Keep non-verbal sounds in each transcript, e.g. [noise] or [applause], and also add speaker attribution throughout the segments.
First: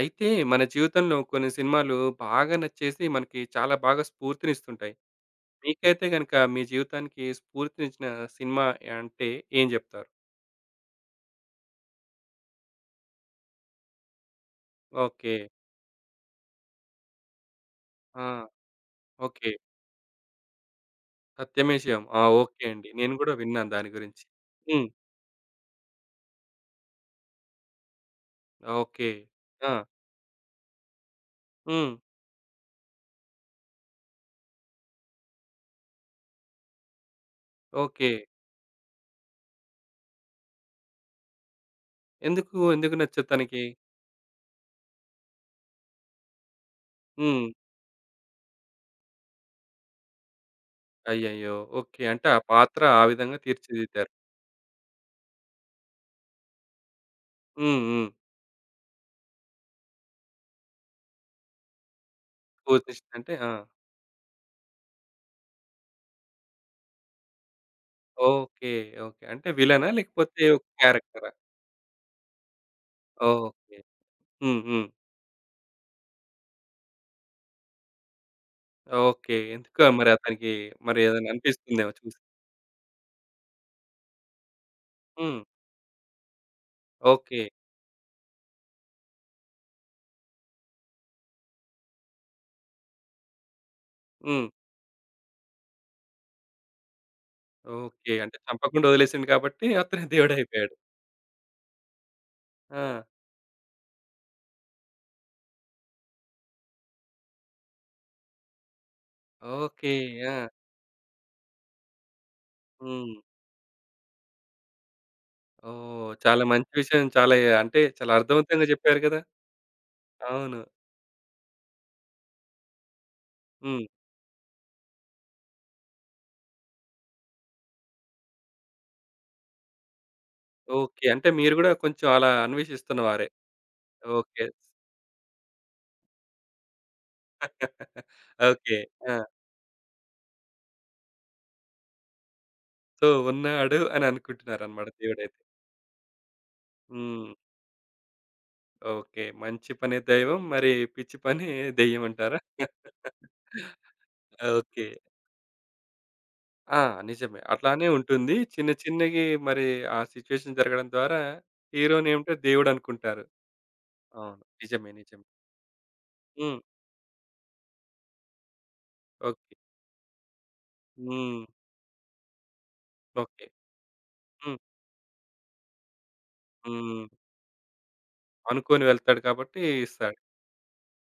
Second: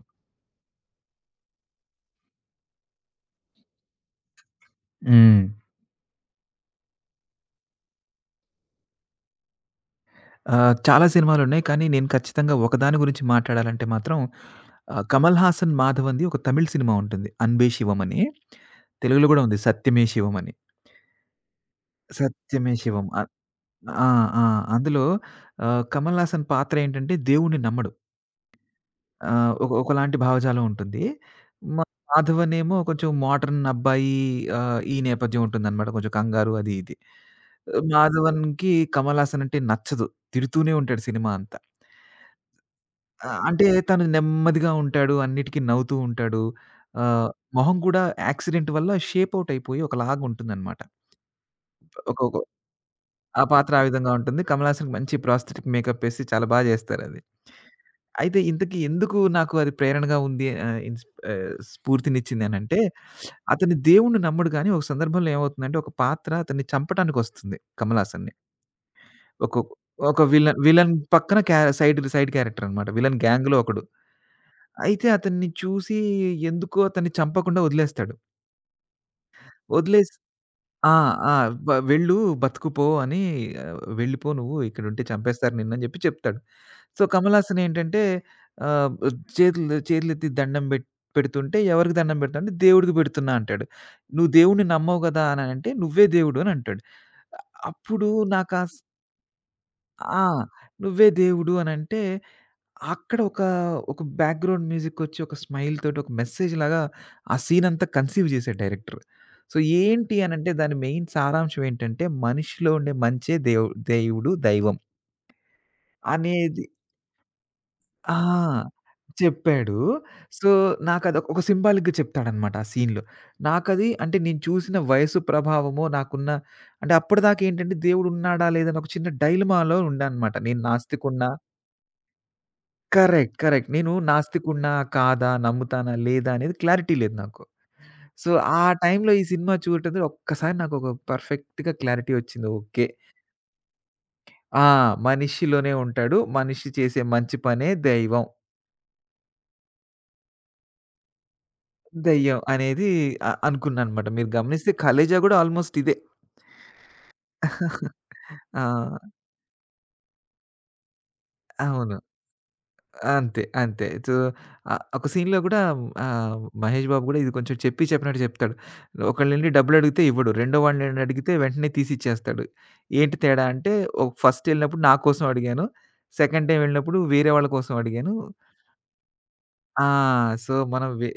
Speaker 1: అయితే మన జీవితంలో కొన్ని సినిమాలు బాగా నచ్చేసి మనకి చాలా బాగా స్ఫూర్తినిస్తుంటాయి.
Speaker 2: హ్మ్.
Speaker 1: మీకైతే గనుక మీ జీవితానికి స్ఫూర్తినిచ్చిన సినిమా అంటే ఏం జెప్తారు?
Speaker 2: చాలా సినిమాలున్నాయి. కానీ నేను ఖచ్చితంగా ఒకదాని గురించి మాట్లాడాలంటే మాత్రం
Speaker 1: ఓకే.
Speaker 2: కమల్ హాసన్, మాధవన్‌ది ఒక తమిళ్ సినిమా ఉంటుంది 'అన్బే శివం' అని.
Speaker 1: ఆ!
Speaker 2: తెలుగులో గూడా
Speaker 1: ఓకే.
Speaker 2: ఉంది 'సత్యమే శివం' అని.
Speaker 1: 'సత్యమే శివం.' ఆ! ఓకే
Speaker 2: 'సత్యమే
Speaker 1: అండి.
Speaker 2: శివం'
Speaker 1: నేను
Speaker 2: అ
Speaker 1: గూడా విన్నాను దాని
Speaker 2: ఆ!
Speaker 1: గురించి.
Speaker 2: ఆ!
Speaker 1: హ్మ్.
Speaker 2: అందులో కమల్ హాసన్ పాత్ర ఏంటంటే దేవుడిని నమ్మడు.
Speaker 1: ఓకే.
Speaker 2: ఒక
Speaker 1: ఆ!
Speaker 2: ఒకలాంటి భావజాలం ఉంటుంది. మా
Speaker 1: హ్మ్.
Speaker 2: మాధవన్ ఏమో కొంచెం మోడర్న్ అబ్బాయి. ఈ నేపథ్యం ఉంటుందనమాట. కొంచెం కంగారు అది ఇది.
Speaker 1: ఓకే.
Speaker 2: మాధవన్‌కి కమల్ హాసన్ అంటే నచ్చదు. తిడుతూనే ఉంటాడు సినిమా అంతా.
Speaker 1: ఎందుకు
Speaker 2: ఆ!
Speaker 1: నచ్చదు తనకి?
Speaker 2: అంటే తను నెమ్మదిగా ఉంటాడు. అన్నిటికి నవ్వుతూ ఉంటాడు. ఆహ్,
Speaker 1: హ్మ్.
Speaker 2: మొహం కూడా యాక్సిడెంట్ వల్ల షేప్ ఔట్ అయిపోయి ఒకలాగా ఉంటుందనమాట.
Speaker 1: అయ్యయ్యో! ఓకే.
Speaker 2: ఒక
Speaker 1: అంటే
Speaker 2: ఒక
Speaker 1: ఆ పాత్ర ఆ విధంగా
Speaker 2: ఆ పాత్ర ఆ
Speaker 1: తీర్చిదిద్దారు.
Speaker 2: విధంగా ఉంటుంది. కమల్ హాసన్‌కి మంచి ప్రాస్థెటిక్ మేకప్ ఏసి చాలా బా జేస్తారది.
Speaker 1: హ్మ్. హ్మ్.
Speaker 2: అయితే ఇంతకీ ఎందుకు నాకు అది ప్రేరణగా ఉంది స్ఫూర్తినిచ్చిందనంటే,
Speaker 1: స్ఫూర్తినిచ్చిందంటే ఆ!
Speaker 2: అతను దేవుడిని నమ్మడు గానీ, ఒక సందర్భంలో ఏమవుతుందంటే, ఒక పాత్ర అతన్ని చంపటానికొస్తుంది కమల్ హాసన్‌ని.
Speaker 1: ఓకే. ఓకే. అంటే
Speaker 2: ఒక
Speaker 1: విలనా?
Speaker 2: ఒక
Speaker 1: లేకపోతే
Speaker 2: విలన్
Speaker 1: ఒక
Speaker 2: విలన్
Speaker 1: క్యారెక్టరా?
Speaker 2: పక్కన సైడ్ సైడ్ క్యారెక్టర్ అనమాట. విలన్ గ్యాంగ్‌లో
Speaker 1: ఓకే.
Speaker 2: ఒకడు.
Speaker 1: హ్మ్. హ్మ్.
Speaker 2: అయితే అతన్ని చూసి ఎందుకో అతన్ని చంపకుండా వదిలేస్తాడు.
Speaker 1: ఓకే. ఎందుకో మరి
Speaker 2: వదిలేసి
Speaker 1: అతనికి
Speaker 2: ఆ!
Speaker 1: మరి ఏదైనా
Speaker 2: ఆ! "
Speaker 1: అనిపిస్తుందేమో
Speaker 2: వెళ్ళు
Speaker 1: చూసి.
Speaker 2: బతుకుపో అని వెళ్ళిపో నువ్వు ఇక్కడుంటే
Speaker 1: హ్మ్.
Speaker 2: చంపేస్తారు నిన్ను" జెప్పి చెప్తాడు. So,
Speaker 1: okay.
Speaker 2: కమలహాసన్ ఏంటంటే ఆహ్, చేతులెత్తి దండం పెడుతుంటే ఎవరికి దండం పెడుతున్నావు అంటే దేవుడికి పెడుతున్నా అంటాడు. "నువ్వు
Speaker 1: హ్మ్.
Speaker 2: దేవుడిని నమ్మవు గదా!" అనంటే "నువ్వే దేవుడు" అని అంటాడు. అప్పుడు
Speaker 1: ఓకే. అంటే
Speaker 2: నాకా స్
Speaker 1: చంపకుండా వదిలేసిండు కాబట్టి అతనే
Speaker 2: ఆ!
Speaker 1: [laughs] దేవుడయిపోయాడు.
Speaker 2: "నువ్వే దేవుడు" అనంటే
Speaker 1: ఆ!
Speaker 2: అక్కడ ఒక బ్యాక్‌గ్రౌండ్ మ్యూజికొచ్చి, ఒక స్మైల్ తోటి, ఒక మెసేజ్ లాగా ఆ సీనంతా కన్సీవ్ జేసాడు డైరెక్టర్. So,
Speaker 1: okay.
Speaker 2: ఏంటి
Speaker 1: ఆ!
Speaker 2: అనంటే, దాని మెయిన్ సారాంశం ఏంటంటే, మనిషిలో ఉండే
Speaker 1: హ్మ్.
Speaker 2: మంచే దేవుడు, దైవం
Speaker 1: ఓహ్! చాలా
Speaker 2: అనేది
Speaker 1: మంచి విషయం. చాలా అంటే చాలా
Speaker 2: ఆ!
Speaker 1: అర్థవంతంగా చెప్పారు కదా!
Speaker 2: చెప్పాడు. సో,
Speaker 1: అవును.
Speaker 2: నాకదొక సింబాలిక్‌గా చెప్తాడనమాట ఆ సీన్‌లో.
Speaker 1: హ్మ్.
Speaker 2: నాకది అంటే, నేను చూసిన వయసు ప్రభావమో, నాకున్న అంటే అప్పటిదాకా ఏంటంటే, దేవుడున్నాడా, లేదా అని ఒక చిన్న డైలమాలో ఉండా అనమాట. నేను
Speaker 1: ఓకే. అంటే
Speaker 2: నాస్తికుడినా
Speaker 1: మీరు గూడా కొంచెం అలా అన్వేషిస్తున్నవారే.
Speaker 2: కరెక్ట్. కరెక్ట్. నేను
Speaker 1: ఓకే.
Speaker 2: నాస్తికుడినా? కాదా? నమ్ముతానా? లేదా? అనేది క్లారిటీ లేదు నాకు.
Speaker 1: [laughs]
Speaker 2: సో, ఆ
Speaker 1: ఓకే.
Speaker 2: టైంలో
Speaker 1: ఆ!
Speaker 2: ఈ సినిమా చూడటం ద్వారా ఒక్కసారి నాకొక పర్ఫెక్ట్‌గా క్లారిటీ వచ్చింది. ఓకే.
Speaker 1: సో ఉన్నాడు అని
Speaker 2: ఆ!
Speaker 1: అనుకుంటున్నారన్నమాట దేవుడైతే.
Speaker 2: మనిషిలోనే ఉంటాడు. మనిషి చేసే
Speaker 1: హ్మ్.
Speaker 2: మంచి పనే దైవం.
Speaker 1: ఓకే. మంచి పనే దైవం. మరి పిచ్చి పని దెయ్యం అంటారా?
Speaker 2: దెయ్యం అనేది అనుకున్నాననమాట. మీరు గమనిస్తే
Speaker 1: ఓకే.
Speaker 2: 'ఖలేజా' గూడా ఆల్‌మోస్ట్ ఇదే.
Speaker 1: ఆ! నిజమే. అట్లానే
Speaker 2: [laughs]
Speaker 1: ఉంటుంది.
Speaker 2: ఆ!
Speaker 1: చిన్న చిన్నగి మరి ఆ సిట్యుయేషన్ జరగడం ద్వారా
Speaker 2: అవును.
Speaker 1: హీరోనేంటో దేవుడనుకుంటారు.
Speaker 2: అంతే. అంతే. సో,
Speaker 1: అవును. నిజమే.
Speaker 2: ఒక
Speaker 1: నిజమే.
Speaker 2: సీన్‌లో గూడా ఆహ్,
Speaker 1: హ్మ్.
Speaker 2: మహేష్ బాబు గూడా ఇది కొంచెం చెప్పినట్టు చెప్తాడు. ఒకళ్ళెళ్లి
Speaker 1: ఓకే.
Speaker 2: డబ్బులడిగితే ఇవ్వడు. రెండో వాడినడిగితే
Speaker 1: హ్మ్.
Speaker 2: వెంటనే తీసిచ్చేస్తాడు. ఏంటి తేడా
Speaker 1: ఓకే.
Speaker 2: అంటే ఫస్ట్
Speaker 1: హ్మ్.
Speaker 2: ఎళ్ళినప్పుడు నా కోసం అడిగాను. సెకండ్ టైమ్ వెళ్ళినప్పుడు
Speaker 1: హ్మ్.
Speaker 2: వేరే వాళ్ళ కోసం అడిగాను.
Speaker 1: అనుకోని వెళ్తాడు కాబట్టి
Speaker 2: ఆ!
Speaker 1: ఇస్తాడు.
Speaker 2: సో, మనం వె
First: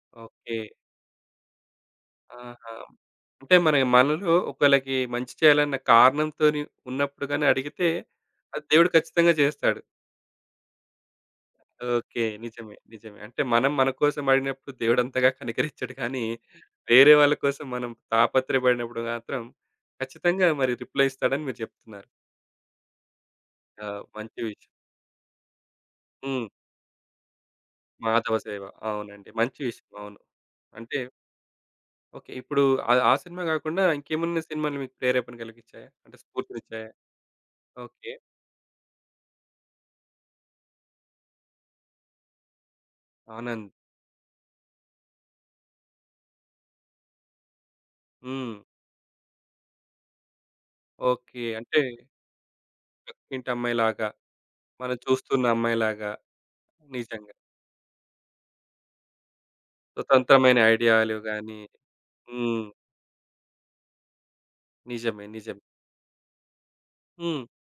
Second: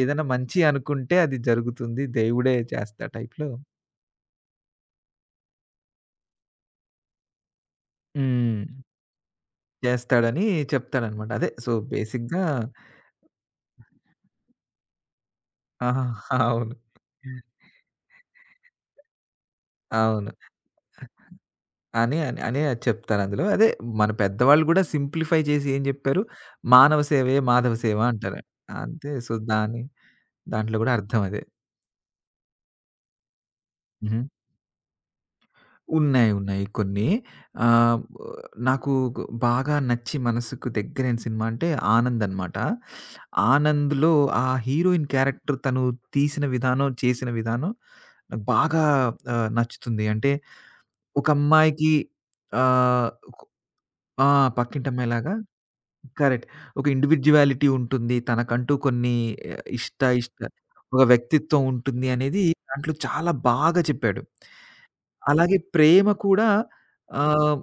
Speaker 2: ఏదైనా మంచి
Speaker 1: ఓకే.
Speaker 2: అనుకుంటే అది జరుగుతుంది. దేవుడే
Speaker 1: ఆహా!
Speaker 2: చేస్తా టైప్‌లో.
Speaker 1: అంటే మనలో ఒకళ్ళకి మంచి చేయాలన్న కారణంతోని ఉన్నప్పుడు గాని అడిగితే
Speaker 2: హ్మ్.
Speaker 1: అది దేవుడు ఖచ్చితంగా చేస్తాడు.
Speaker 2: చేస్తాడని చెప్తాడనమాట. అదే సో,
Speaker 1: ఓకే.
Speaker 2: బేసిక్‌గా
Speaker 1: నిజమే. నిజమే. అంటే మనం మన కోసం అడిగినప్పుడు దేవుడంతగా
Speaker 2: ఆ!
Speaker 1: కనికరించడు కానీ,
Speaker 2: అవును.
Speaker 1: వేరే వాళ్ళ కోసం మనం తాపత్రయపడినప్పుడు మాత్రం
Speaker 2: అవును.
Speaker 1: ఖచ్చితంగా మరి రిప్లై ఇస్తాడని మీరు చెప్తున్నారు.
Speaker 2: అని అని అనే చెప్తారందులో. అదే
Speaker 1: ఆ!
Speaker 2: మన
Speaker 1: మంచి
Speaker 2: పెద్దవాళ్ళు
Speaker 1: విషయం.
Speaker 2: గూడా సింప్లిఫై చేసి ఏం జెప్పారు,
Speaker 1: హ్మ్.
Speaker 2: "మానవ సేవయే మాధవ సేవ"
Speaker 1: 'మాధవ
Speaker 2: అంటారు.
Speaker 1: సేవ'
Speaker 2: అంతే
Speaker 1: అవునండి.
Speaker 2: సో,
Speaker 1: మంచి విషయం. అవును.
Speaker 2: దాంట్లో గూడా
Speaker 1: అంటే
Speaker 2: అర్థం అదే.
Speaker 1: ఓకే. ఇప్పుడు ఆ ఆ సినిమా కాకుండా
Speaker 2: హుహు.
Speaker 1: ఇంకేమన్నా సినిమాలు మీకు ప్రేరేపణ కలిగించాయా? అంటే
Speaker 2: ఉన్నాయి. ఉన్నాయి
Speaker 1: స్ఫూర్తినిచ్చాయా?
Speaker 2: కొన్ని. ఆహ్,
Speaker 1: ఓకే.
Speaker 2: నాకు బాగా నచ్చి మనసుకు దగ్గరైన సినిమా అంటే 'ఆనంద్' అనమాట.
Speaker 1: 'ఆనంద్.'
Speaker 2: 'ఆనంద్‌లో' ఆ హీరోయిన్ క్యారెక్టర్ తను తీసిన విధానం, చేసిన విధానం నాకు
Speaker 1: హ్మ్.
Speaker 2: బాగా నచ్చుతుంది. అంటే ఒక
Speaker 1: ఓకే. అంటే
Speaker 2: అమ్మాయికి ఆహ్,
Speaker 1: పక్కింటి అమ్మాయిలాగా,
Speaker 2: ఆ!
Speaker 1: మనం
Speaker 2: పక్కింటమ్మాయిలాగా
Speaker 1: చూస్తున్న అమ్మాయిలాగా
Speaker 2: కరెక్ట్. ఒక
Speaker 1: నిజంగా
Speaker 2: ఇండివిడ్యువాలిటీ ఉంటుంది. తనకంటూ కొన్ని ఆహ్, ఇష్ట ఇష్ట
Speaker 1: స్వతంత్రమైన
Speaker 2: ఒక
Speaker 1: ఐడియాలు గాని
Speaker 2: వ్యక్తిత్వం ఉంటుంది అనేది
Speaker 1: హ్మ్.
Speaker 2: దాంట్లో చాలా బాగా చెప్పాడు.
Speaker 1: నిజమే.
Speaker 2: అలాగే
Speaker 1: నిజమే.
Speaker 2: ప్రేమ కూడా
Speaker 1: హ్మ్.
Speaker 2: ఆహ్,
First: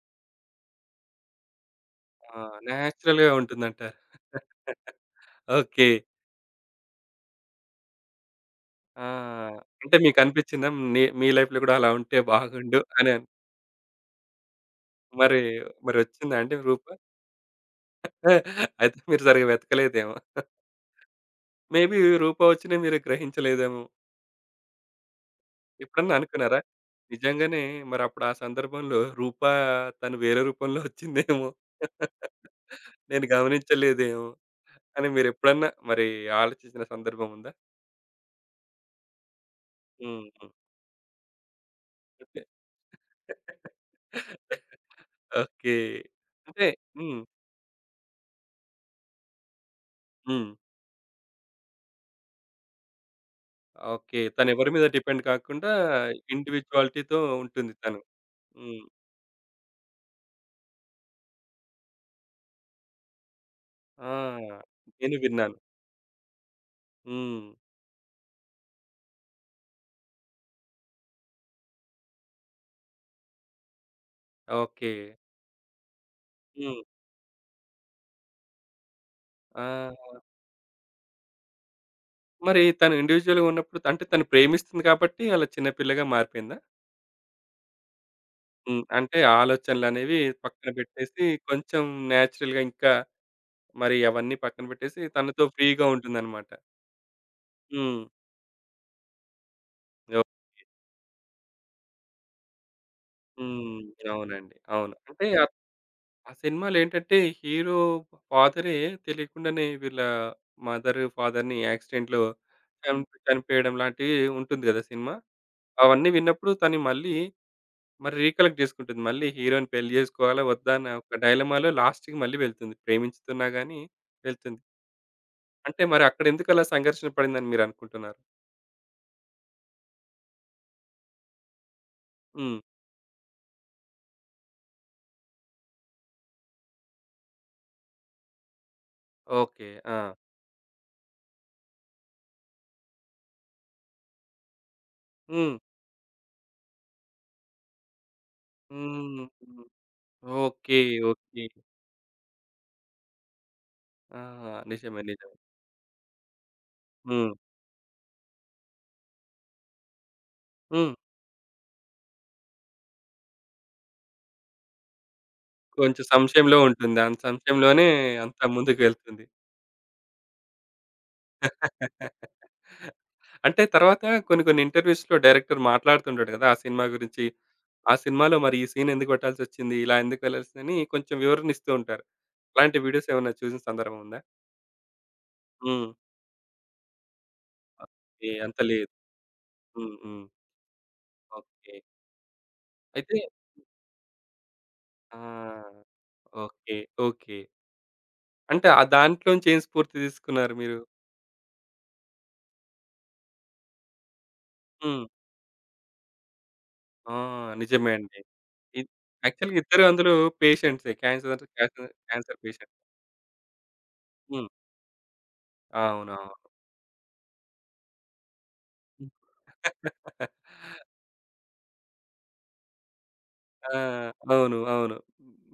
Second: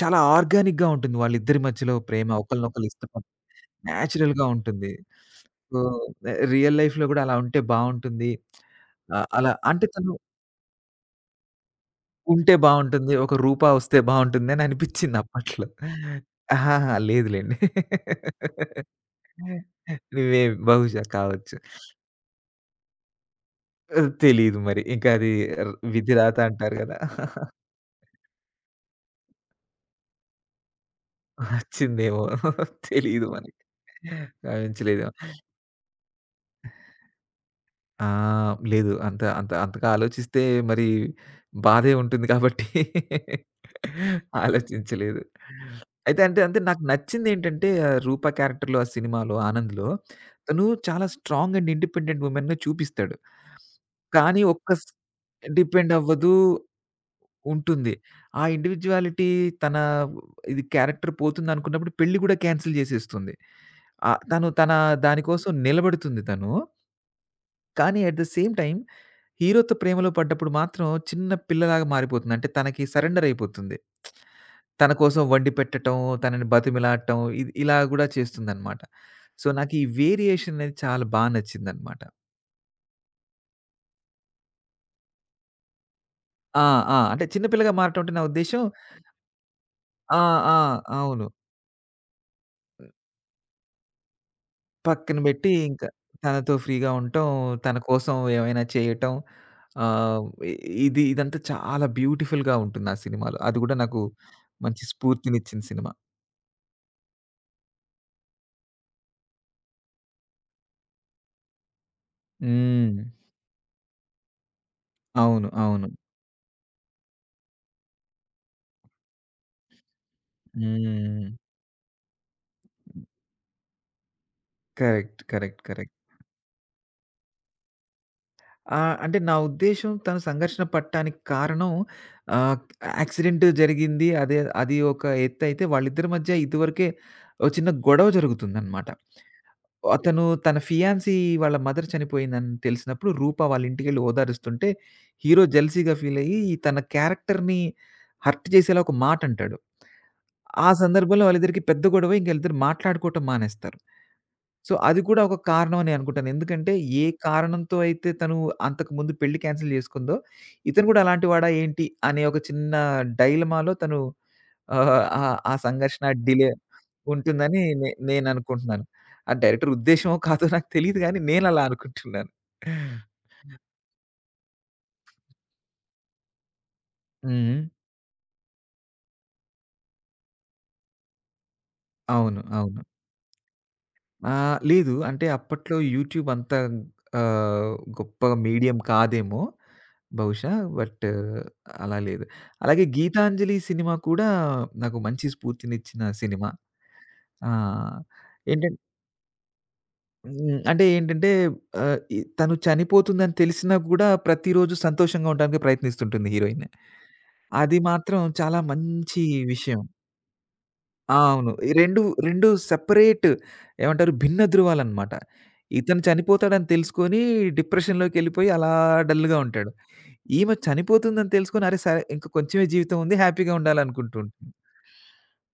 Speaker 2: చాలా ఆర్గానిక్‌గా ఉంటుంది. వాళ్ళిద్దరి మధ్యలో ప్రేమ
Speaker 1: ఆ!
Speaker 2: ఒకళ్ళనొకళ్ళు ఇష్టపడ
Speaker 1: నేచురల్‌గా ఉంటుందంటారు.
Speaker 2: నేచురల్‌గా ఉంటుంది. So,
Speaker 1: okay.
Speaker 2: రియల్ లైఫ్‌లో కూడా అలా ఉంటే బావుంటుంది.
Speaker 1: ఆ!
Speaker 2: ఆహ్, అలా అంటే
Speaker 1: అంటే
Speaker 2: తను
Speaker 1: మీకనిపిచ్చిందా? మీ లైఫ్‌లో గూడా అలా ఉంటే
Speaker 2: ఉంటే
Speaker 1: బాగుండు
Speaker 2: బావుంటుంది.
Speaker 1: అని.
Speaker 2: ఒక రూపా వస్తే బావుంటుందని అనిపిచ్చింది
Speaker 1: మరి
Speaker 2: అప్పట్లో.
Speaker 1: మరొచ్చిందా అండి రూప?
Speaker 2: అహాహా! లేదు లెండి.
Speaker 1: అయితే మీరు సరిగ్గా వెతకలేదేమో.
Speaker 2: నువ్వే బహుశా కావచ్చు.
Speaker 1: మేబీ రూప వచ్చినా మీరు గ్రహించలేదేమో.
Speaker 2: తెలీదు మరి. ఇంకా అది ర్
Speaker 1: ఎప్పుడన్నా
Speaker 2: విధిరాత
Speaker 1: అనుకున్నారా?
Speaker 2: అంటారు గదా!
Speaker 1: నిజంగానే మరప్పుడు ఆ సందర్భంలో రూప తను వేరే రూపంలో వచ్చిందేమో.
Speaker 2: వచ్చిందేమో [laughs] తెలీదు
Speaker 1: నేను
Speaker 2: మనకి.
Speaker 1: గమనించలేదేమో అని
Speaker 2: గమనించలేదేమో.
Speaker 1: మీరెప్పుడన్నా మరి ఆలోచించిన సందర్భం ఉందా?
Speaker 2: ఆ! లేదు. అంత అంత అంతగా ఆలోచిస్తే
Speaker 1: హ్మ్.
Speaker 2: మరి బాధే ఉంటుంది
Speaker 1: హ్మ్.
Speaker 2: కాబట్టి [laughs] ఆలోచించలేదు.
Speaker 1: ఓకే.
Speaker 2: అయితే అంటే అంటే
Speaker 1: అంటే
Speaker 2: నాకు
Speaker 1: హ్మ్.
Speaker 2: నచ్చిందేంటంటే 'రూప' క్యారెక్టర్‌లో ఆ సినిమాలో 'ఆనంద్‌లో'
Speaker 1: హ్మ్.
Speaker 2: తను చాలా స్ట్రాంగ్ అండ్ ఇండిపెండెంట్ వుమెన్‌గా చూపిస్తాడు.
Speaker 1: ఓకే.
Speaker 2: కానీ ఒక్క
Speaker 1: తనెవరి
Speaker 2: స్
Speaker 1: మీద డిపెండ్ కాకుండా
Speaker 2: డిపెండ్ అవ్వదు.
Speaker 1: ఇండివిడ్యుయాలిటీతో ఉంటుంది
Speaker 2: ఉంటుంది.
Speaker 1: తను.
Speaker 2: ఆ
Speaker 1: హ్మ్.
Speaker 2: ఇండివిడ్యుయాలిటీ తన ఇది క్యారెక్టర్ పోతుందనుకున్నప్పుడు పెళ్లి కూడా క్యాన్సెల్ చేసేస్తుంది.
Speaker 1: ఆ!
Speaker 2: ఆహ్, తను తన
Speaker 1: నేను
Speaker 2: దాని కోసం
Speaker 1: విన్నాను.
Speaker 2: నిలబడుతుంది తను.
Speaker 1: హ్మ్.
Speaker 2: కానీ అట్ ద సేమ్ టైమ్ హీరోతో ప్రేమలో పడ్డప్పుడు మాత్రం చిన్న పిల్లలాగా మారిపోతుంది. అంటే తనకి సరెండర్ అయిపోతుంది. తన
Speaker 1: ఓకే.
Speaker 2: కోసం వండి పెట్టటం, తనని
Speaker 1: హ్మ్.
Speaker 2: బతిమిలాడటం ఇలా కూడా చేస్తుందన్నమాట. సో, నాకు ఈ
Speaker 1: ఆ!
Speaker 2: వేరియేషన్ అనేది చాలా బా నచ్చిందన్నమాట.
Speaker 1: మరి తను ఇండివిడ్యుయల్‌గా ఉన్నప్పుడు అంటే తను ప్రేమిస్తుంది కాబట్టి అలా చిన్న పిల్లగా మారిపోయిందా?
Speaker 2: ఆ! ఆ! అంటే చిన్న పిల్లగా మారటం అంటే నా ఉద్దేశ్యం
Speaker 1: హ్మ్. అంటే ఆలోచనలనేవి
Speaker 2: ఆ!
Speaker 1: పక్కన
Speaker 2: ఆ!
Speaker 1: పెట్టేసి
Speaker 2: అవును.
Speaker 1: కొంచెం నేచురల్‌గా ఇంకా మరి అవన్నీ పక్కన పెట్టేసి
Speaker 2: పక్కన
Speaker 1: తనతో
Speaker 2: బెట్టి ఇంక
Speaker 1: ఫ్రీగా ఉంటుందన్నమాట.
Speaker 2: తనతో ఫ్రీగా ఉండటం, తన
Speaker 1: హ్మ్.
Speaker 2: కోసం ఏమైనా చేయటం. ఆహ్,
Speaker 1: ఓహ్!
Speaker 2: ఇ ఇదంతా చాలా బ్యూటిఫుల్‌గా ఉంటుంది ఆ సినిమాలో. అది గూడా
Speaker 1: హ్మ్.
Speaker 2: నాకు
Speaker 1: అవునండి.
Speaker 2: మంచి
Speaker 1: అవును. అంటే
Speaker 2: స్ఫూర్తినిచ్చిన సినిమా.
Speaker 1: ఆ సినిమాలేంటంటే హీరో ఫాదరే తెలియకుండానే వీళ్ళ మదర్, ఫాదర్‌ని యాక్సిడెంట్‌లో
Speaker 2: హ్మ్.
Speaker 1: హ్మ్. చనిపోయడం లాంటివి ఉంటుంది గదా! సినిమా.
Speaker 2: అవును. అవును.
Speaker 1: అవన్నీ విన్నప్పుడు తను మళ్ళీ మరి రీకలెక్ట్ జేసుకుంటుంది. మళ్ళీ హీరో‌ని పెళ్లి జేసుకోవాలా? వద్దా? అన్న ఒక
Speaker 2: హ్మ్.
Speaker 1: డైలమాలో లాస్ట్‌కి మళ్ళీ వెళ్తుంది. ప్రేమించుతున్నా గాని వెళ్తుంది.
Speaker 2: కరెక్ట్. కరెక్ట్.
Speaker 1: అంటే
Speaker 2: కరెక్ట్.
Speaker 1: మరి అక్కడెందుకు అలా సంఘర్షణ పడిందని మీరనుకుంటున్నారు?
Speaker 2: ఆ! అంటే నా ఉద్దేశ్యం తను సంఘర్షణ పడటానికి కారణం ఆహ్,
Speaker 1: హ్మ్.
Speaker 2: యాక్సిడెంట్ జరిగింది. అదే అది ఒక ఎత్తయితే వాళ్ళిద్దరి మధ్య ఇదివరకే ఓ చిన్న గొడవ జరుగుతుందనమాట.
Speaker 1: ఓకే. ఆ!
Speaker 2: అతను తన ఫియాన్సీ వాళ్ళ మదర్ చనిపోయిందని తెలిసినప్పుడు రూప వాళ్ళ ఇంటికెళ్ళి ఓదారుస్తుంటే, హీరో
Speaker 1: హ్మ్.
Speaker 2: జెలసీ‌గా ఫీలయ్యి తన క్యారెక్టర్‌ని హర్ట్ చేసేలా ఒక
Speaker 1: హ్మ్.
Speaker 2: మాటంటాడు.
Speaker 1: హ్మ్.
Speaker 2: ఆ
Speaker 1: ఓకే.
Speaker 2: సందర్భంలో
Speaker 1: ఓకే.
Speaker 2: వాళ్ళిద్దరికీ పెద్ద గొడవ ఇంక ఈళ్ళిద్దరు మాట్లాడుకోవటం మానేస్తారు.
Speaker 1: ఆ!
Speaker 2: సో,
Speaker 1: నిజమే.
Speaker 2: అది కూడా ఒక
Speaker 1: నిజమే.
Speaker 2: కారణం అని అనుకుంటాను. ఎందుకంటే ఏ
Speaker 1: హ్మ్.
Speaker 2: కారణంతో అయితే తను అంతకుముందు పెళ్లి క్యాన్సెల్ చేసుకుందో, ఇతను
Speaker 1: హ్మ్.
Speaker 2: కూడా అలాంటి వాడా ఏంటి అనే ఒక చిన్న డైలమాలో తను ఆహ్, ఆ ఆ
Speaker 1: కొంచెం
Speaker 2: సంఘర్షణ డిలే
Speaker 1: సంశయంలో ఉంటుంది. ఆ
Speaker 2: ఉంటుందని
Speaker 1: సంశయంలోనే
Speaker 2: నేను
Speaker 1: అంతా
Speaker 2: అనుకుంటున్నాను.
Speaker 1: ముందుకెళ్తుంది.
Speaker 2: ఆ డైరెక్టర్ ఉద్దేశ్యమో కాదో నాకు తెలీదు గానీ నేనలా అనుకుంటున్నాను.
Speaker 1: అంటే తర్వాత కొన్ని కొన్ని ఇంటర్‌వ్యూస్‌లో డైరెక్టర్ మాట్లాడుతుంటాడు కదా! ఆ సినిమా గురించి.
Speaker 2: హ్మ్.
Speaker 1: ఆ సినిమాలో మరి ఈ సీన్ ఎందుకు పెట్టాల్సొచ్చింది? ఇలా ఎందుకు వెళ్ళాల్సిందని కొంచెం వివరణ ఇస్తూ ఉంటారు.
Speaker 2: అవును. అవును.
Speaker 1: అలాంటి వీడియోస్ ఏమన్నా చూసిన సందర్భం ఉందా?
Speaker 2: ఆ! లేదు. అంటే అప్పట్లో
Speaker 1: హ్మ్.
Speaker 2: యూట్యూబ్ అంత ఆహ్, గొప్ప
Speaker 1: ఓకే. అంత
Speaker 2: మీడియం
Speaker 1: లేదు.
Speaker 2: కాదేమో
Speaker 1: హ్మ్. హ్మ్.
Speaker 2: బహుశా. But
Speaker 1: okay.
Speaker 2: అలా లేదు. అలాగే
Speaker 1: అయితే
Speaker 2: 'గీతాంజలి' సినిమా కూడా నాకు మంచి
Speaker 1: ఆ!
Speaker 2: స్ఫూర్తినిచ్చిన సినిమా.
Speaker 1: ఓకే. ఓకే.
Speaker 2: ఆ!
Speaker 1: అంటే
Speaker 2: ఏంటం
Speaker 1: ఆ దాంట్లోంచి ఏం స్ఫూర్తి తీసుకున్నారు
Speaker 2: హ్మ్.
Speaker 1: మీరు?
Speaker 2: అంటే ఏంటంటే ఆహ్, ఈ తను చనిపోతుందని తెలిసినా కూడా ప్రతిరోజు
Speaker 1: హ్మ్.
Speaker 2: సంతోషంగా ఉండడానికి ప్రయత్నిస్తుంటుంది హీరోయిన్.
Speaker 1: ఆ!
Speaker 2: అది
Speaker 1: నిజమే
Speaker 2: మాత్రం
Speaker 1: అండి.
Speaker 2: చాలా
Speaker 1: ఇద్
Speaker 2: మంచి
Speaker 1: యాక్చువల్‌గా
Speaker 2: విషయం.
Speaker 1: ఇద్దరు అందులో పేషెంట్సే.
Speaker 2: ఆ!
Speaker 1: క్యాన్సర్
Speaker 2: అవును. ఈ
Speaker 1: క్యాన్సర్
Speaker 2: 2,
Speaker 1: క్యాన్సర్
Speaker 2: 2
Speaker 1: పేషెంట్.
Speaker 2: సెపరేట్ ఏమంటారు భిన్న
Speaker 1: హ్మ్.
Speaker 2: ధృవాలనమాట. ఇతను
Speaker 1: అవునవును.
Speaker 2: చనిపోతాడని తెలుసుకొని డిప్రెషన్‌లోకెళ్ళిపోయి అలా డల్‌గా ఉంటాడు. ఈమె చనిపోతుందని తెలుసుకొని అరే! సరే ఇంక కొంచెమే జీవితం ఉంది హ్యాపీగా
Speaker 1: ఆ!
Speaker 2: ఉండాలనుకుంటూ ఉంటుంది.
Speaker 1: అవును. అవును.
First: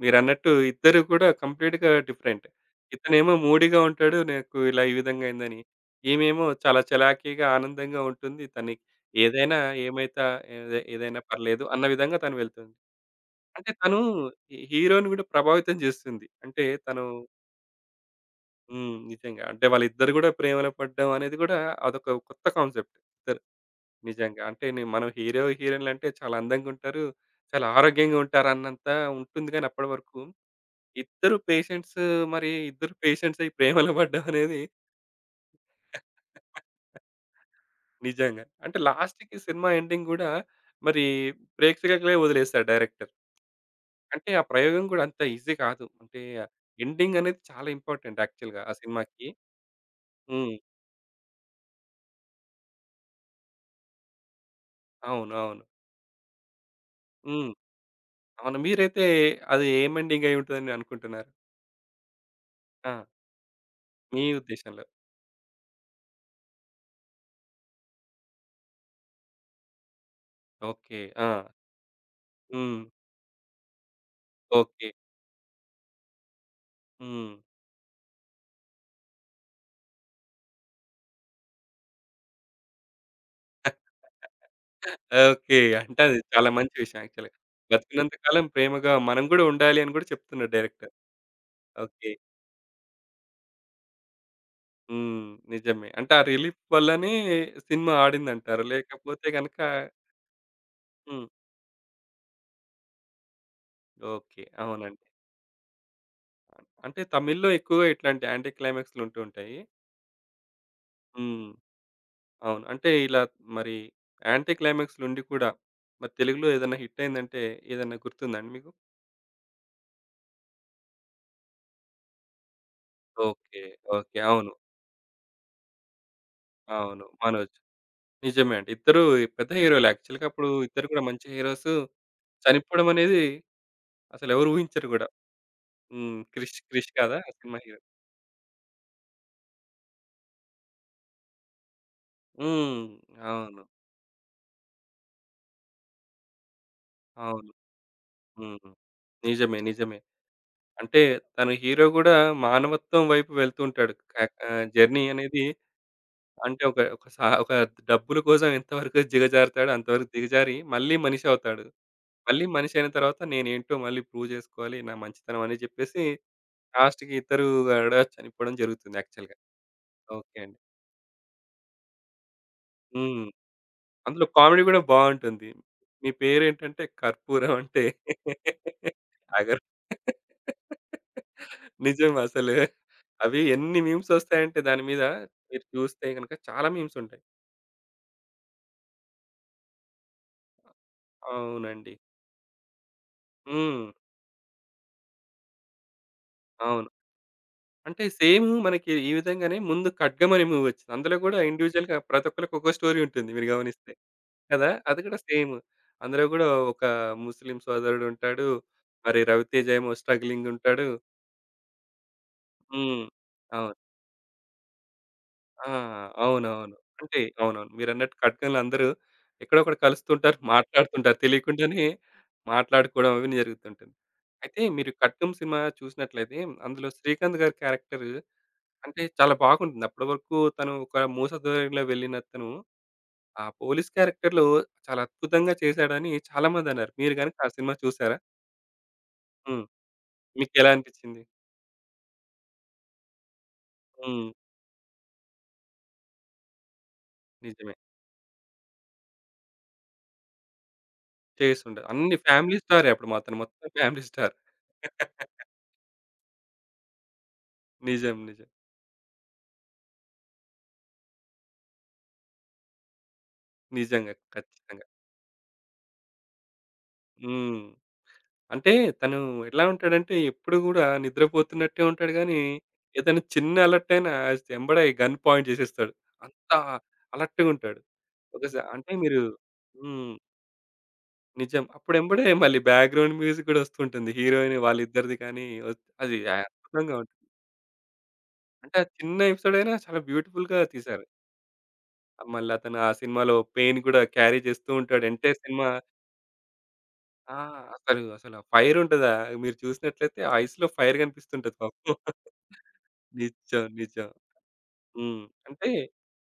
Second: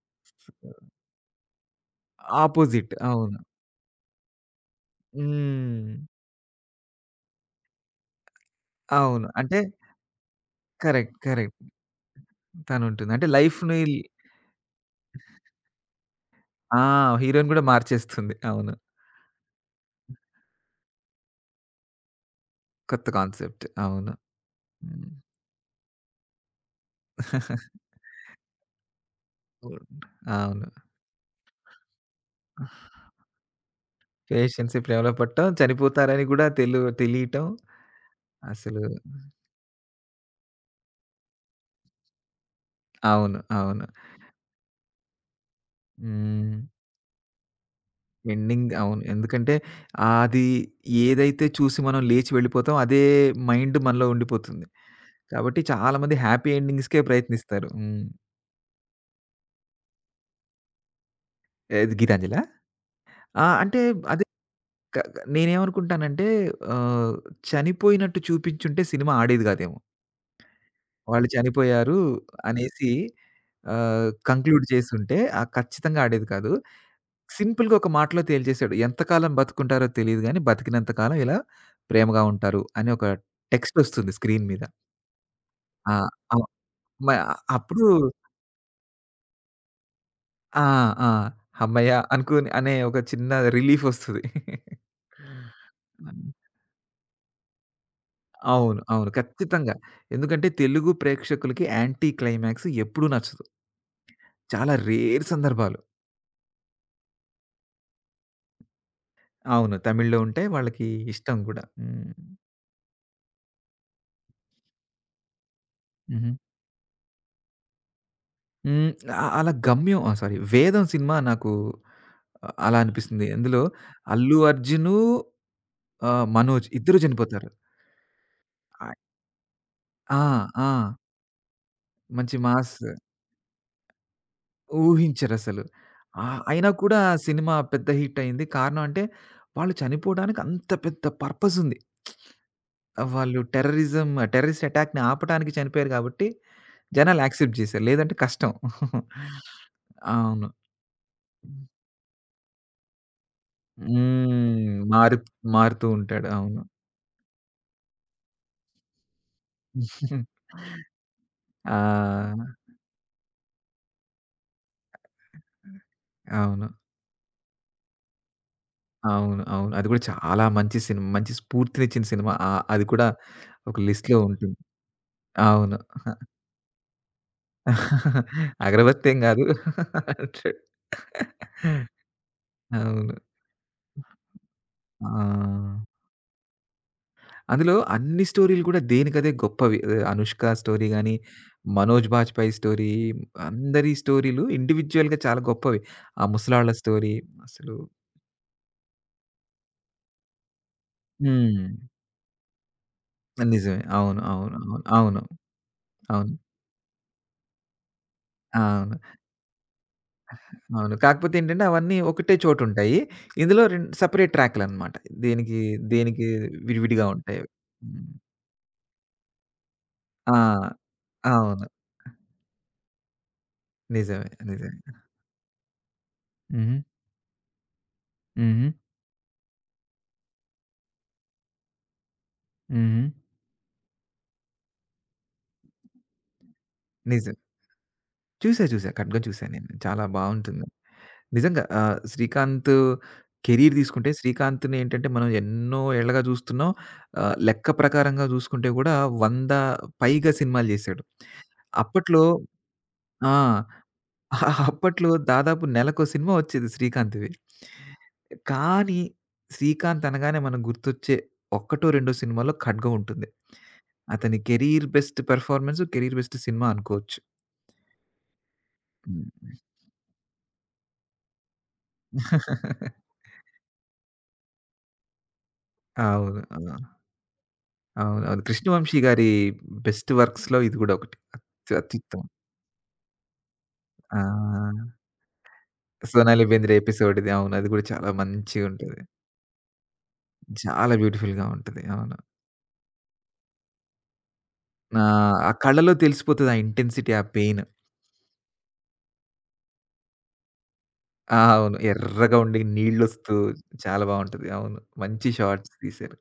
Speaker 1: మీరన్నట్టు ఇద్దరు కూడా కంప్లీట్‌గా డిఫరెంట్.
Speaker 2: ఆపోజిట్
Speaker 1: ఇతనేమో
Speaker 2: అవును.
Speaker 1: మూడీగా ఉంటాడు. నాకు ఇలా ఈ విధంగా అయిందని.
Speaker 2: హ్మ్.
Speaker 1: ఈమేమో చాలా చలాకీగా, ఆనందంగా ఉంటుంది. తనకి
Speaker 2: అవును. అంటే
Speaker 1: ఏదైనా ఏమైతా
Speaker 2: కరెక్ట్.
Speaker 1: ఏదైనా
Speaker 2: కరెక్ట్.
Speaker 1: పర్లేదు అన్న విధంగా తను వెళ్తుంది.
Speaker 2: తనుంటుంది. అంటే
Speaker 1: అంటే
Speaker 2: లైఫ్‌ని
Speaker 1: తను హీరో‌ని కూడా ప్రభావితం చేస్తుంది. అంటే
Speaker 2: ఆ!
Speaker 1: తను
Speaker 2: హీరోయిన్ కూడా మార్చేస్తుంది. అవును.
Speaker 1: హ్మ్. నిజంగా. అంటే వాళ్ళిద్దరు గూడా ప్రేమలో పడ్డం అనేది గూడా అదొక కొత్త కాన్సెప్ట్.
Speaker 2: కొత్త
Speaker 1: ఇద్దరు
Speaker 2: కాన్సెప్ట్. అవును.
Speaker 1: నిజంగా. అంటే మనం
Speaker 2: హ్మ్.
Speaker 1: హీరో, హీరోయిన్‌లంటే చాలా అందంగుంటారు. చాలా ఆరోగ్యంగా ఉంటారన్నంత ఉంటుంది గానీ అప్పటి వరకు
Speaker 2: అవును.
Speaker 1: ఇద్దరు పేషెంట్స్ మరి ఇద్దరు పేషెంట్స్ అయి ప్రేమలో పడ్డం అనేది
Speaker 2: పేషెన్సీ ప్రేమలో పట్టం, చనిపోతారని గూడా తెలియటం.
Speaker 1: నిజంగా. అంటే
Speaker 2: అసలు
Speaker 1: లాస్ట్‌కి సినిమా ఎండింగ్ గూడా మరి ప్రేక్షకులకే వదిలేసాడు డైరెక్టర్.
Speaker 2: అవును. అవును.
Speaker 1: అంటే ఆ ప్రయోగం గూడా అంత ఈజీ కాదు. అంటే
Speaker 2: హ్మ్.
Speaker 1: ఎండింగ్ అనేది చాలా ఇంపార్టెంట్ యాక్చువల్‌గా
Speaker 2: ఎండింగ్
Speaker 1: ఆ
Speaker 2: అవును.
Speaker 1: సినిమాకి.
Speaker 2: ఎందుకంటే అది
Speaker 1: హ్మ్.
Speaker 2: ఏదైతే చూసి మనం లేచి వెళ్ళిపోతాం, అదే మైండ్ మనలో ఉండిపోతుంది.
Speaker 1: అవును.
Speaker 2: కాబట్టి
Speaker 1: అవును.
Speaker 2: చాలామంది హ్యాపీ ఎండింగ్స్‌కే
Speaker 1: హ్మ్.
Speaker 2: ప్రయత్నిస్తారు. హ్మ్.
Speaker 1: అవును. మీరైతే అది ఏం ఎండింగ్ అయి ఉంటదని అనుకుంటున్నారు?
Speaker 2: ఏది గీతాంజలా?
Speaker 1: ఆ!
Speaker 2: ఆ! అంటే
Speaker 1: మీ
Speaker 2: అది
Speaker 1: ఉద్దేశంలో.
Speaker 2: క క- నేనేమనుకుంటానంటే ఆహ్, చనిపోయినట్టు చూపించుంటే సినిమా ఆడేది గాదేమో.
Speaker 1: ఓకే.
Speaker 2: వాళ్ళు
Speaker 1: ఆ!
Speaker 2: చనిపోయారు
Speaker 1: హ్మ్.
Speaker 2: అనేసి కంక్లూడ్
Speaker 1: ఓకే.
Speaker 2: చేసుంటే ఖచ్చితంగా ఆడేది కాదు.
Speaker 1: హ్మ్.
Speaker 2: సింపుల్‌గా ఒక మాటలో తేల్చేసాడు. ఎంతకాలం బతుకుంటారో తెలీదు గానీ, బతికినంత కాలం ఇలా ప్రేమగా ఉంటారు అని ఒక
Speaker 1: [laughs]
Speaker 2: టెక్స్టొస్తుంది స్క్రీన్ మీద.
Speaker 1: ఓకే.
Speaker 2: ఆ!
Speaker 1: అంటే అది
Speaker 2: అవ్
Speaker 1: చాలా మంచి విషయం
Speaker 2: మ
Speaker 1: యాక్చువల్‌గా.
Speaker 2: అప్పుడు
Speaker 1: బతికినంత కాలం ప్రేమగా మనం గూడా ఉండాలి అని గూడా చెప్తున్నాడు
Speaker 2: ఆ!
Speaker 1: డైరెక్టర్.
Speaker 2: ఆ! హమ్మయ్య!
Speaker 1: ఓకే.
Speaker 2: అనుకోని అనే ఒక చిన్న రిలీఫొస్తది.
Speaker 1: హ్మ్. నిజమే. అంటే ఆ
Speaker 2: హ్మ్.
Speaker 1: రిలీఫ్ వల్లనే సినిమా ఆడిందంటారు.
Speaker 2: అవును. అవును.
Speaker 1: లేకపోతే గనక
Speaker 2: ఖచ్చితంగా. ఎందుకంటే తెలుగు
Speaker 1: హ్మ్.
Speaker 2: ప్రేక్షకులకి యాంటీ క్లైమాక్స్ ఎప్పుడూ నచ్చదు.
Speaker 1: ఓకే.
Speaker 2: చాలా
Speaker 1: అవునండి.
Speaker 2: రేర్ సందర్భాలు.
Speaker 1: అంటే తమిళ్‌లో ఎక్కువగా ఇట్లాంటి యాంటీ క్లైమాక్స్‌లుంటూ ఉంటాయి.
Speaker 2: అవును. తమిళ్‌లో ఉంటే వాళ్ళకి ఇష్టం
Speaker 1: హ్మ్.
Speaker 2: గూడా. హ్మ్.
Speaker 1: అవును. అంటే ఇలా మరి యాంటీ క్లైమాక్స్‌లుండి కూడా మరి
Speaker 2: హుహు.
Speaker 1: తెలుగులో ఏదైనా హిట్ అయిందంటే ఏదన్నా గుర్తుందాండి మీకు?
Speaker 2: హ్మ్. అ అలా గమ్యం ఆ! సారీ 'వేదం' సినిమా నాకు అలా అనిపిస్తుంది. అందులో
Speaker 1: ఓకే. ఓకే.
Speaker 2: అల్లు
Speaker 1: అవును.
Speaker 2: అర్జును, మనోజ్ ఇద్దరు
Speaker 1: అవును.
Speaker 2: చనిపోతారు.
Speaker 1: 'మనోజ్.' నిజమే అండి.
Speaker 2: ఆహ్,
Speaker 1: ఇద్దరు పెద్ద హీరోలే
Speaker 2: ఆ!
Speaker 1: యాక్చువల్‌గా అప్పుడు ఇద్దరు
Speaker 2: ఆ!
Speaker 1: కూడా మంచి హీరోస్.
Speaker 2: మంచి మాస్
Speaker 1: చనిపోవడం అనేది అసలెవరు ఊహించరు గూడా.
Speaker 2: ఊహించరసలు.
Speaker 1: హ్మ్.
Speaker 2: అయినా
Speaker 1: 'క్రిష్'
Speaker 2: కూడా ఆ
Speaker 1: కదా! ఆ
Speaker 2: సినిమా
Speaker 1: సినిమా హీరో.
Speaker 2: పెద్ద హిట్ అయింది. కారణం అంటే వాళ్ళు చనిపోవడానికి అంత పెద్ద పర్పస్ ఉంది.
Speaker 1: హ్మ్.
Speaker 2: వాళ్ళు
Speaker 1: అవును.
Speaker 2: టెర్రరిస్ట్ అటాక్‌ని ఆపటానికి చనిపోయారు కాబట్టి జనాలు
Speaker 1: అవును.
Speaker 2: యాక్సెప్ట్ చేశారు. లేదంటే కష్టం.
Speaker 1: హ్మ్. నిజమే. నిజమే.
Speaker 2: అవును.
Speaker 1: అంటే తను హీరో గూడా మానవత్వం వైపు వెళ్తూ ఉంటాడు.
Speaker 2: హ్మ్.
Speaker 1: జర్నీ అనేది
Speaker 2: మారుతూ ఉంటాడు. అవును.
Speaker 1: అంటే ఒక ఒక ఒక డబ్బుల కోసం ఎంతవరకు దిగజారుతాడో అంతవరకు దిగజారి మళ్ళీ మనిషి అవుతాడు.
Speaker 2: ఆ!
Speaker 1: మళ్ళీ మనిషి అయిన తర్వాత నేనేంటో మళ్ళీ ప్రూవ్ చేసుకోవాలి. నా మంచితనం అని చెప్పేసి
Speaker 2: అవును.
Speaker 1: లాస్ట్‌కి ఇద్దరు కూడా చనిపోవడం జరుగుతుంది యాక్చువల్‌గా.
Speaker 2: అవును. అవును. అది కూడా
Speaker 1: ఓకే
Speaker 2: చాలా
Speaker 1: అండి.
Speaker 2: మంచి సినిమా. మంచి స్ఫూర్తినిచ్చిన సినిమా. అది కూడా
Speaker 1: హ్మ్.
Speaker 2: ఒక లిస్ట్‌లో
Speaker 1: అందులో
Speaker 2: ఉంటుంది.
Speaker 1: కామెడీ కూడా బావుంటుంది.
Speaker 2: అవును.
Speaker 1: మీ పేరేంటంటే కర్పూరం అంటే [laughs]
Speaker 2: అగరబత్తి ఏం గాదు.
Speaker 1: అగరు
Speaker 2: అంటాడు. [laughs]
Speaker 1: నిజం అసలు.
Speaker 2: అవును.
Speaker 1: అవి ఎన్ని మీమ్స్ వస్తాయంటే దాని మీద
Speaker 2: ఆ!
Speaker 1: మీరు చూస్తే గనుక చాలా మీమ్స్ ఉంటాయి.
Speaker 2: అందులో అన్ని స్టోరీలు కూడా దేనికదే గొప్పవి. 'అనుష్క' స్టోరీ గాని,
Speaker 1: అవునండి.
Speaker 2: 'మనోజ్ బాజ్‌పేయి' స్టోరీ,
Speaker 1: హ్మ్.
Speaker 2: అందరి స్టోరీలు ఇండివిడ్యుయల్‌గా చాలా గొప్పవి. ఆ ముసలాళ్ళ
Speaker 1: అవును.
Speaker 2: స్టోరీ అసలు
Speaker 1: అంటే సేమ్ మనకి ఈ విధంగానే ముందు 'ఖడ్గం' అనే మూవీ వచ్చింది. అందులో కూడా
Speaker 2: హ్మ్.
Speaker 1: ఇండివిడ్యుయల్‌గా ప్రతి ఒక్కళ్ళకి ఒక్కో స్టోరీ ఉంటుంది మీరు
Speaker 2: నిజమే.
Speaker 1: గమనిస్తే.
Speaker 2: అవును. అవును.
Speaker 1: కదా!
Speaker 2: అవును.
Speaker 1: అది కూడా
Speaker 2: అవును.
Speaker 1: సేమ్. అందులో
Speaker 2: అవును.
Speaker 1: కూడా ఒక ముస్లిం సోదరుడు ఉంటాడు.
Speaker 2: అవును.
Speaker 1: మరి 'రవితేజ' ఏమో స్ట్రగ్లింగ్ ఉంటాడు.
Speaker 2: అవును. కాకపోతే ఏంటంటే అవన్నీ ఒకటే చోటుంటాయి.
Speaker 1: హ్మ్.
Speaker 2: ఇందులో
Speaker 1: అవును.
Speaker 2: రెం సెపరేట్ ట్రాక్‌లనమాట. దేనికి,
Speaker 1: ఆ!
Speaker 2: దేనికి
Speaker 1: అవునవును.
Speaker 2: విడివిడిగా ఉంటాయి.
Speaker 1: అవునవును.
Speaker 2: హ్మ్.
Speaker 1: మీరన్నట్టు 'ఖడ్గం'లో అందరూ ఎక్కడో అక్కడ
Speaker 2: ఆ!
Speaker 1: కలుస్తుంటారు, మాట్లాడుతుంటారు.
Speaker 2: అవును.
Speaker 1: తెలియకుండానే మాట్లాడుకోవడం అవన్నీ జరుగుతుంటుంది.
Speaker 2: నిజమే.
Speaker 1: అయితే
Speaker 2: నిజమే.
Speaker 1: మీరు 'ఖడ్గం' సినిమా చూసినట్లయితే
Speaker 2: హుహు.
Speaker 1: అందులో శ్రీకాంత్ గారి క్యారెక్టర్
Speaker 2: హుహు.
Speaker 1: అంటే చాలా బాగుంటుంది. అప్పటి వరకు తను ఒక మూస ధోరణిలో వెళ్ళిన తను,
Speaker 2: హుహు.
Speaker 1: ఆ పోలీస్ క్యారెక్టర్‌లో చాలా అద్భుతంగా చేశాడని చాలామందన్నారు. మీరు
Speaker 2: నిజం.
Speaker 1: గనుక ఆ సినిమా చూసారా?
Speaker 2: చూసా. చూసా. 'ఖడ్గం' చూసా
Speaker 1: హ్మ్.
Speaker 2: నేను. చాలా బావుంటుంది.
Speaker 1: మీకెలా అనిపిచ్చింది?
Speaker 2: నిజంగా శ్రీకాంత్ కెరీర్ తీసుకుంటే
Speaker 1: హ్మ్.
Speaker 2: శ్రీకాంత్‌ని ఏంటంటే మనం ఎన్నో ఏళ్లగా చూస్తున్నాం.
Speaker 1: నిజమే.
Speaker 2: లెక్క ప్రకారంగా చూసుకుంటే కూడా 100 పైగా సినిమాలు చేశాడు.
Speaker 1: చేసుండదు. అన్ని
Speaker 2: అప్పట్లో
Speaker 1: ఫ్యామిలీ స్టారే అప్పుడు మా
Speaker 2: ఆ!
Speaker 1: అతను మొత్తం ఫ్యామిలీ స్టార్.
Speaker 2: [laughs] ఆ అప్పట్లో
Speaker 1: [laughs]
Speaker 2: దాదాపు నెలకో సినిమా వచ్చేది శ్రీకాంత్‌వి.
Speaker 1: నిజం. నిజం.
Speaker 2: కానీ శ్రీకాంత్ అనగానే మనకు గుర్తొచ్చే ఒక్కటో, రెండో సినిమాలో 'ఖడ్గం' ఉంటుంది.
Speaker 1: నిజంగా.
Speaker 2: అతని
Speaker 1: ఖచ్చితంగా.
Speaker 2: Career best performance, career best cinema అనుకోవచ్చు.
Speaker 1: హ్మ్. అంటే తను
Speaker 2: హ్మ్.
Speaker 1: ఎలా ఉంటాడంటే, ఎప్పుడు గూడా నిద్రపోతున్నట్టే ఉంటాడు గానీ,
Speaker 2: [laughs]
Speaker 1: ఏదైనా చిన్న అలర్ట్ అయినా ఎంబడే గన్ పాయింట్ చేసేస్తాడు.
Speaker 2: అవును.
Speaker 1: అంత
Speaker 2: ఆ!
Speaker 1: అలర్ట్‌గుంటాడు.
Speaker 2: అవును. అవును.
Speaker 1: ఒకసా అంటే
Speaker 2: 'కృష్ణవంశీ'
Speaker 1: మీరు
Speaker 2: గారి బెస్ట్
Speaker 1: హ్మ్.
Speaker 2: వర్క్స్‌లో ఇది గూడా ఒకటి.
Speaker 1: నిజం. అప్పుడెంబడే
Speaker 2: అత్యుత్తమం.
Speaker 1: మళ్ళీ బ్యాక్‌గ్రౌండ్ మ్యూజిక్ గూడా ఒస్తుంటుంది. హీరోయిన్
Speaker 2: ఆ!
Speaker 1: వాళ్ళిద్దరిది కానీ అది
Speaker 2: 'సోనాలి బెంద్రే'
Speaker 1: అద్భుతంగా
Speaker 2: ఎపిసోడ్
Speaker 1: ఉంటుంది.
Speaker 2: ఇది. అవును. అది గూడా చాలా
Speaker 1: అంటే ఆ
Speaker 2: మంచిగుంటది.
Speaker 1: చిన్న ఎపిసోడ్ అయినా చాలా బ్యూటిఫుల్‌గా
Speaker 2: చాలా
Speaker 1: తీశారు.
Speaker 2: బ్యూటిఫుల్‌గా ఉంటది. అవును.
Speaker 1: మళ్ళీ అతను ఆ సినిమాలో పెయిన్ గూడా క్యారీ చేస్తూ
Speaker 2: ఆ!
Speaker 1: ఉంటాడు. ఎంటైర్
Speaker 2: ఆ
Speaker 1: సినిమా
Speaker 2: కళ్ళలో తెలిసిపోతది ఆ ఇంటెన్సిటీ, ఆ
Speaker 1: ఆ!
Speaker 2: పెయిన్.
Speaker 1: అసలు ఫైర్ ఉంటదా? మీరు చూసినట్లయితే ఆ ఐస్‌లో ఫైర్
Speaker 2: ఆ!
Speaker 1: కనిపిస్తుంటది
Speaker 2: అవును.
Speaker 1: పాపం.
Speaker 2: ఎర్రగా ఉండి నీళ్లొస్తూ
Speaker 1: నిజం.
Speaker 2: చాలా
Speaker 1: నిజం.
Speaker 2: బావుంటది. అవును.
Speaker 1: హ్మ్.
Speaker 2: మంచి
Speaker 1: అంటే
Speaker 2: షాట్స్ తీశారు.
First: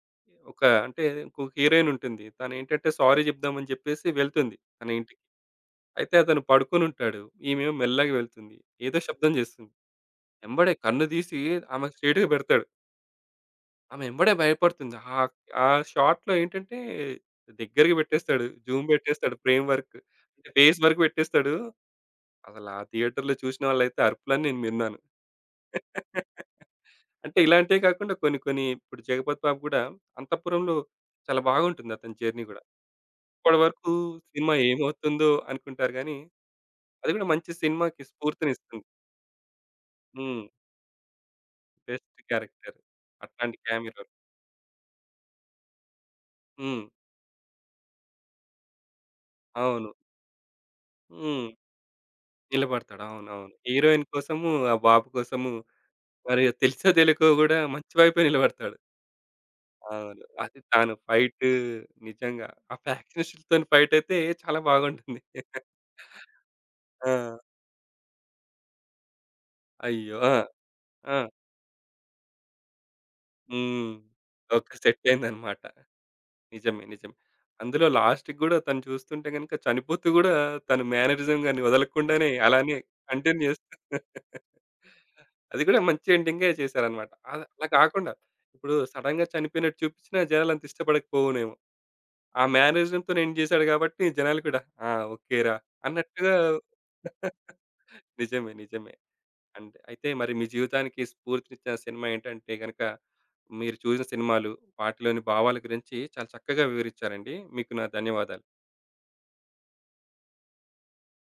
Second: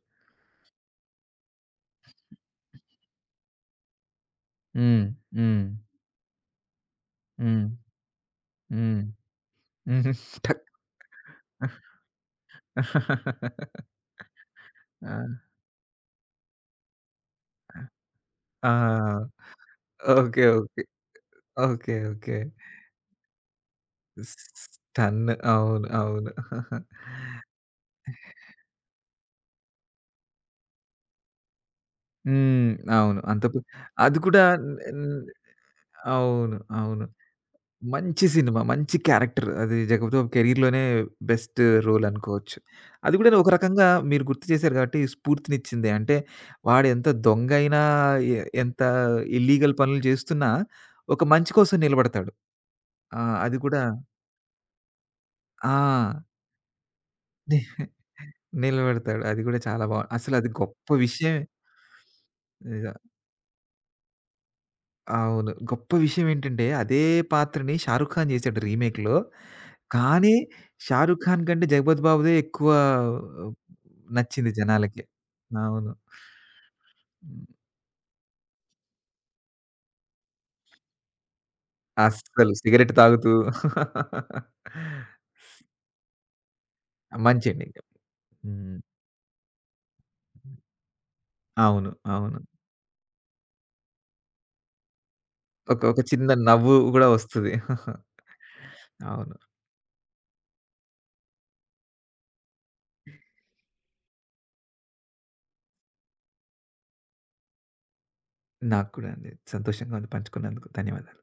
Speaker 1: ఒక అంటే ఇంకొక హీరోయిన్ ఉంటుంది. తనేంటంటే సారీ చెప్దామని చెప్పేసి వెళ్తుంది తన
Speaker 2: హ్మ్.
Speaker 1: ఇంటికి.
Speaker 2: హ్మ్.
Speaker 1: అయితే అతను పడుకొనుంటాడు.
Speaker 2: హ్మ్.
Speaker 1: ఈమేమో మెల్లగా వెళ్తుంది. ఏదో
Speaker 2: హ్మ్.
Speaker 1: శబ్దం చేస్తుంది.
Speaker 2: [laughs] హుహు. టక్
Speaker 1: ఎంబడే కన్ను తీసి ఆమెకు స్ట్రెయిట్‌గా పెడతాడు. ఆమె ఎంబడే భయపడుతుంది.
Speaker 2: ఆ!
Speaker 1: ఆ షాట్‌లో ఏంటంటే దగ్గరకి పెట్టేస్తాడు.
Speaker 2: ఆ!
Speaker 1: జూమ్ పెట్టేస్తాడు ఫ్రేమ్ వర్క్.
Speaker 2: ఓకే.
Speaker 1: అంటే ఫేస్
Speaker 2: ఓకే.
Speaker 1: వరకు పెట్టేస్తాడు.
Speaker 2: ఓకే. ఓకే.
Speaker 1: అసలు ఆ థియేటర్‌లో చూసిన వాళ్ళైతే అరుపులని నేను విన్నాను.
Speaker 2: స్టన్. అవును. అవును.
Speaker 1: అంటే ఇలాంటివే కాకుండా కొన్ని కొన్ని ఇప్పుడు 'జగపతి బాబు' గూడా 'అంతఃపురంలో' చాలా బాగుంటుంది అతని జర్నీ గూడా.
Speaker 2: హ్మ్. అవును. అంత కు
Speaker 1: ఇప్పటివరకు
Speaker 2: అది కూడా
Speaker 1: సినిమా
Speaker 2: న్ న్
Speaker 1: ఏమవుతుందో అనుకుంటారు గానీ,
Speaker 2: అవును. అవును.
Speaker 1: అది గూడా మంచి సినిమాకి
Speaker 2: మంచి సినిమా.
Speaker 1: స్ఫూర్తినిస్తుంది.
Speaker 2: మంచి క్యారెక్టర్. అది జగపతి బాబు
Speaker 1: హ్మ్.
Speaker 2: కెరియర్‌లోనే బెస్ట్ రోల్
Speaker 1: బెస్ట్
Speaker 2: అనుకోవచ్చు.
Speaker 1: క్యారెక్టర్.
Speaker 2: అది కూడా ఒక
Speaker 1: అట్లాంటి
Speaker 2: రకంగా
Speaker 1: క్యామెరాలు.
Speaker 2: మీరు గుర్తు చేశారు కాబట్టి స్ఫూర్తినిచ్చిందే. అంటే
Speaker 1: హ్మ్.
Speaker 2: వాడు ఎంత దొంగ అయినా, ఎ ఎంత ఇల్లీగల్
Speaker 1: అవును.
Speaker 2: పనులు చేస్తున్నా ఒక
Speaker 1: హ్మ్.
Speaker 2: మంచి కోసం నిలబడతాడు.
Speaker 1: నిలబడతాడు.
Speaker 2: ఆ!
Speaker 1: అవునవును.
Speaker 2: అది కూడా
Speaker 1: హీరోయిన్ కోసము, ఆ బాబు కోసము
Speaker 2: ఆ!
Speaker 1: మరి తెలిసో తెలియకో గూడా
Speaker 2: ని
Speaker 1: మంచి వైపే నిలబడతాడు.
Speaker 2: నిలబడతాడు. అది కూడా చాలా బా
Speaker 1: అవును.
Speaker 2: అసలది
Speaker 1: అది
Speaker 2: గొప్ప
Speaker 1: తాను
Speaker 2: విషయమే.
Speaker 1: ఫైట్ నిజంగా. ఆ
Speaker 2: నిజం.
Speaker 1: ఫ్యాక్షనిస్టులతోని ఫైటయితే చాలా బాగుంటుంది.
Speaker 2: అవును. గొప్ప విషయం ఏంటంటే, అదే
Speaker 1: ఆ!
Speaker 2: పాత్రని 'షారుఖ్ ఖాన్' చేసాడు రీమేక్‌లో.
Speaker 1: అయ్యో!
Speaker 2: కానీ
Speaker 1: ఆ! ఆ!
Speaker 2: 'షారుఖ్ ఖాన్' కంటే 'జగపతి బాబు'దే ఎక్కువ
Speaker 1: హ్మ్.
Speaker 2: నచ్చింది
Speaker 1: ఓకే.
Speaker 2: జనాలకి.
Speaker 1: సెట్టయిందనమాట.
Speaker 2: అవును.
Speaker 1: నిజమే. నిజమే.
Speaker 2: హ్మ్.
Speaker 1: అందులో లాస్ట్‌కి గూడా తను చూస్తుంటే గనుక చనిపోతూ గూడా తన మేనరిజం గాని వదలకుండానే
Speaker 2: అస్సలు
Speaker 1: అలానే
Speaker 2: సిగరెట్ తాగుతూ
Speaker 1: కంటిన్యూ చేస్తూ
Speaker 2: [laughs]
Speaker 1: [laughs] అది కూడా మంచి ఎండింగే చేశారనమాట. అలా
Speaker 2: మంచండి.
Speaker 1: అలా కాకుండా ఇప్పుడు
Speaker 2: హ్మ్.
Speaker 1: సడెన్‌గా చనిపోయినట్టు చూపించినా జనాలంత ఇష్టపడకపోవునేమో.
Speaker 2: అవును. అవును.
Speaker 1: ఆ మేనేజర్‌తో నేను చేశాడు కాబట్టి జనాలు కూడా ఆ! ఓకేరా
Speaker 2: ఒక ఒక చిన్న
Speaker 1: అన్నట్టుగా
Speaker 2: నవ్వు గూడా
Speaker 1: [laughs]
Speaker 2: వస్తది. [laughs]
Speaker 1: నిజమే. నిజమే.
Speaker 2: అవును.
Speaker 1: అయితే మరి మీ జీవితానికి స్ఫూర్తినిచ్చిన సినిమా ఏంటంటే గనక, మీరు చూసిన సినిమాలు, వాటిలోని భావాల గురించి చాలా చక్కగా వివరించారండి. మీకు నా ధన్యవాదాలు.
Speaker 2: నాకు కూడా అండి. సంతోషంగా ఉంది పంచుకున్నందుకు. ధన్యవాదాలు.